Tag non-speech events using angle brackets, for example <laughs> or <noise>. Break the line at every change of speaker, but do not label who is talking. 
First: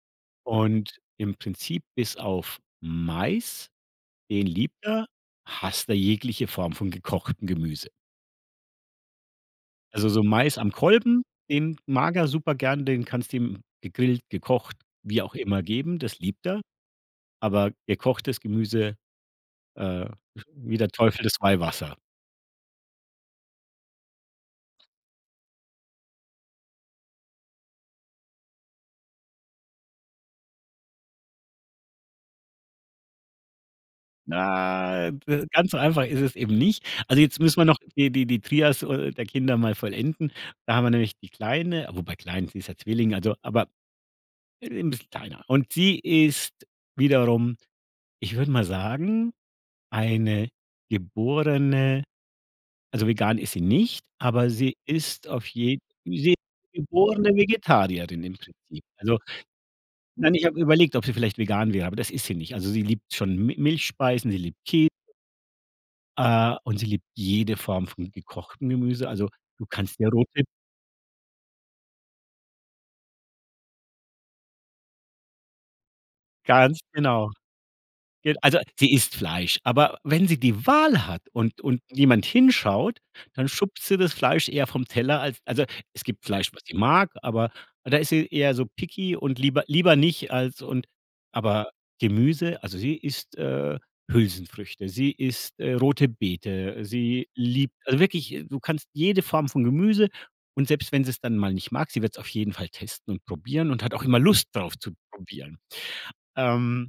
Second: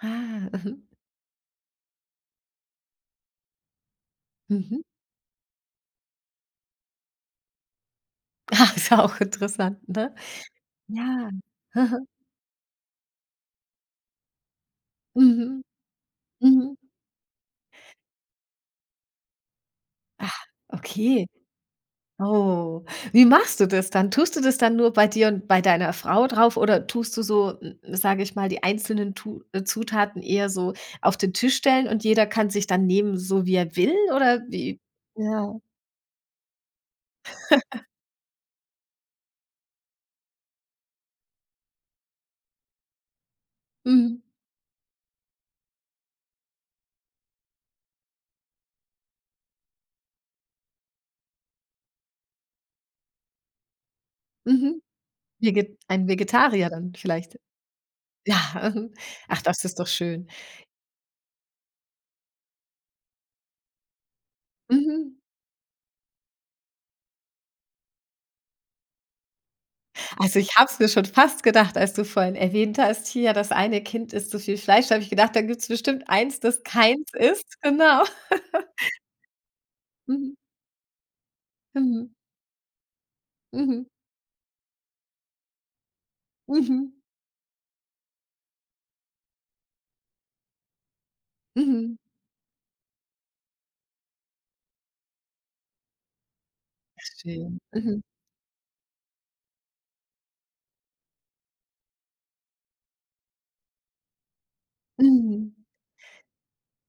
Ah. Mhm.
Und im Prinzip bis auf Mais, den
Mhm.
liebt er, hasst er jegliche Form von gekochtem Gemüse.
Ah, ist ja auch interessant,
Also,
ne?
so Mais am Kolben,
Ja,
den
mhm.
mag er super gern, den kannst du ihm gegrillt, gekocht, wie auch
Mhm.
immer, geben, das liebt er.
Mhm.
Aber gekochtes Gemüse, äh
Ach.
wie der Teufel
Okay.
das Weihwasser.
Oh, wie machst du das dann? Tust du das dann nur bei dir und bei deiner Frau drauf oder tust du so, m m sage ich mal, die einzelnen Tu äh, Zutaten eher so auf den Tisch stellen und jeder kann sich dann nehmen, so wie er will oder wie?
Nei äh,
Ja.
ganz so einfach ist es eben nicht. Also, jetzt müssen wir noch
<laughs>
die die die Trias o der Kinder mal vollenden. Da haben wir nämlich die Kleine wobei klein, sie ist ja Zwilling, also aber,
Mhm.
äh, 'n bisschen kleiner. Und sie ist wiederum, ich würde mal sagen, eine geborene also, vegan ist sie nicht, aber sie
Mhm.
ist auf je
Vege ein
sie
Vegetarier dann
geborene
vielleicht.
Vegetarierin im
Ja,
Prinzip.
mhm,
Also,
ach, das ist doch schön.
nein, ich habe überlegt, ob sie vielleicht vegan wäre, aber das ist sie nicht. Also, sie liebt schon Mi Milchspeisen, sie liebt Kä
Mhm.
äh, und sie liebt jede Form von gekochtem Gemüse. Also, du kannst ihr
Also,
rote
ich habe es mir schon fast gedacht, als du vorhin erwähnt hast: „Hier, das eine Kind isst so viel Fleisch.“ Da habe ich gedacht: „Da gibt's bestimmt 1, das
Ganz
keins
genau.
isst. Genau.
Ge also, sie
<laughs>
isst Fleisch, aber wenn
Mhm.
sie die Wahl hat und und
Mhm.
niemand hinschaut, dann schubst
Mhm.
sie das Fleisch eher vom Teller, als also, es gibt Fleisch, was sie
Mhm.
mag, aber da ist sie eher so picky und „lieber lieber nicht“ als und aber
Mhm.
Gemüse also, sie isst, äh, Hülsenfrüchte, sie isst, äh, rote Beete, sie
Schön.
liebt also,
Mhm.
wirklich, du kannst jede Form von Gemüse und selbst wenn sie's dann mal nicht mag, sie wird's auf jeden Fall testen und probieren und hat auch immer Lust darauf, zu
Mhm.
probieren. Ähm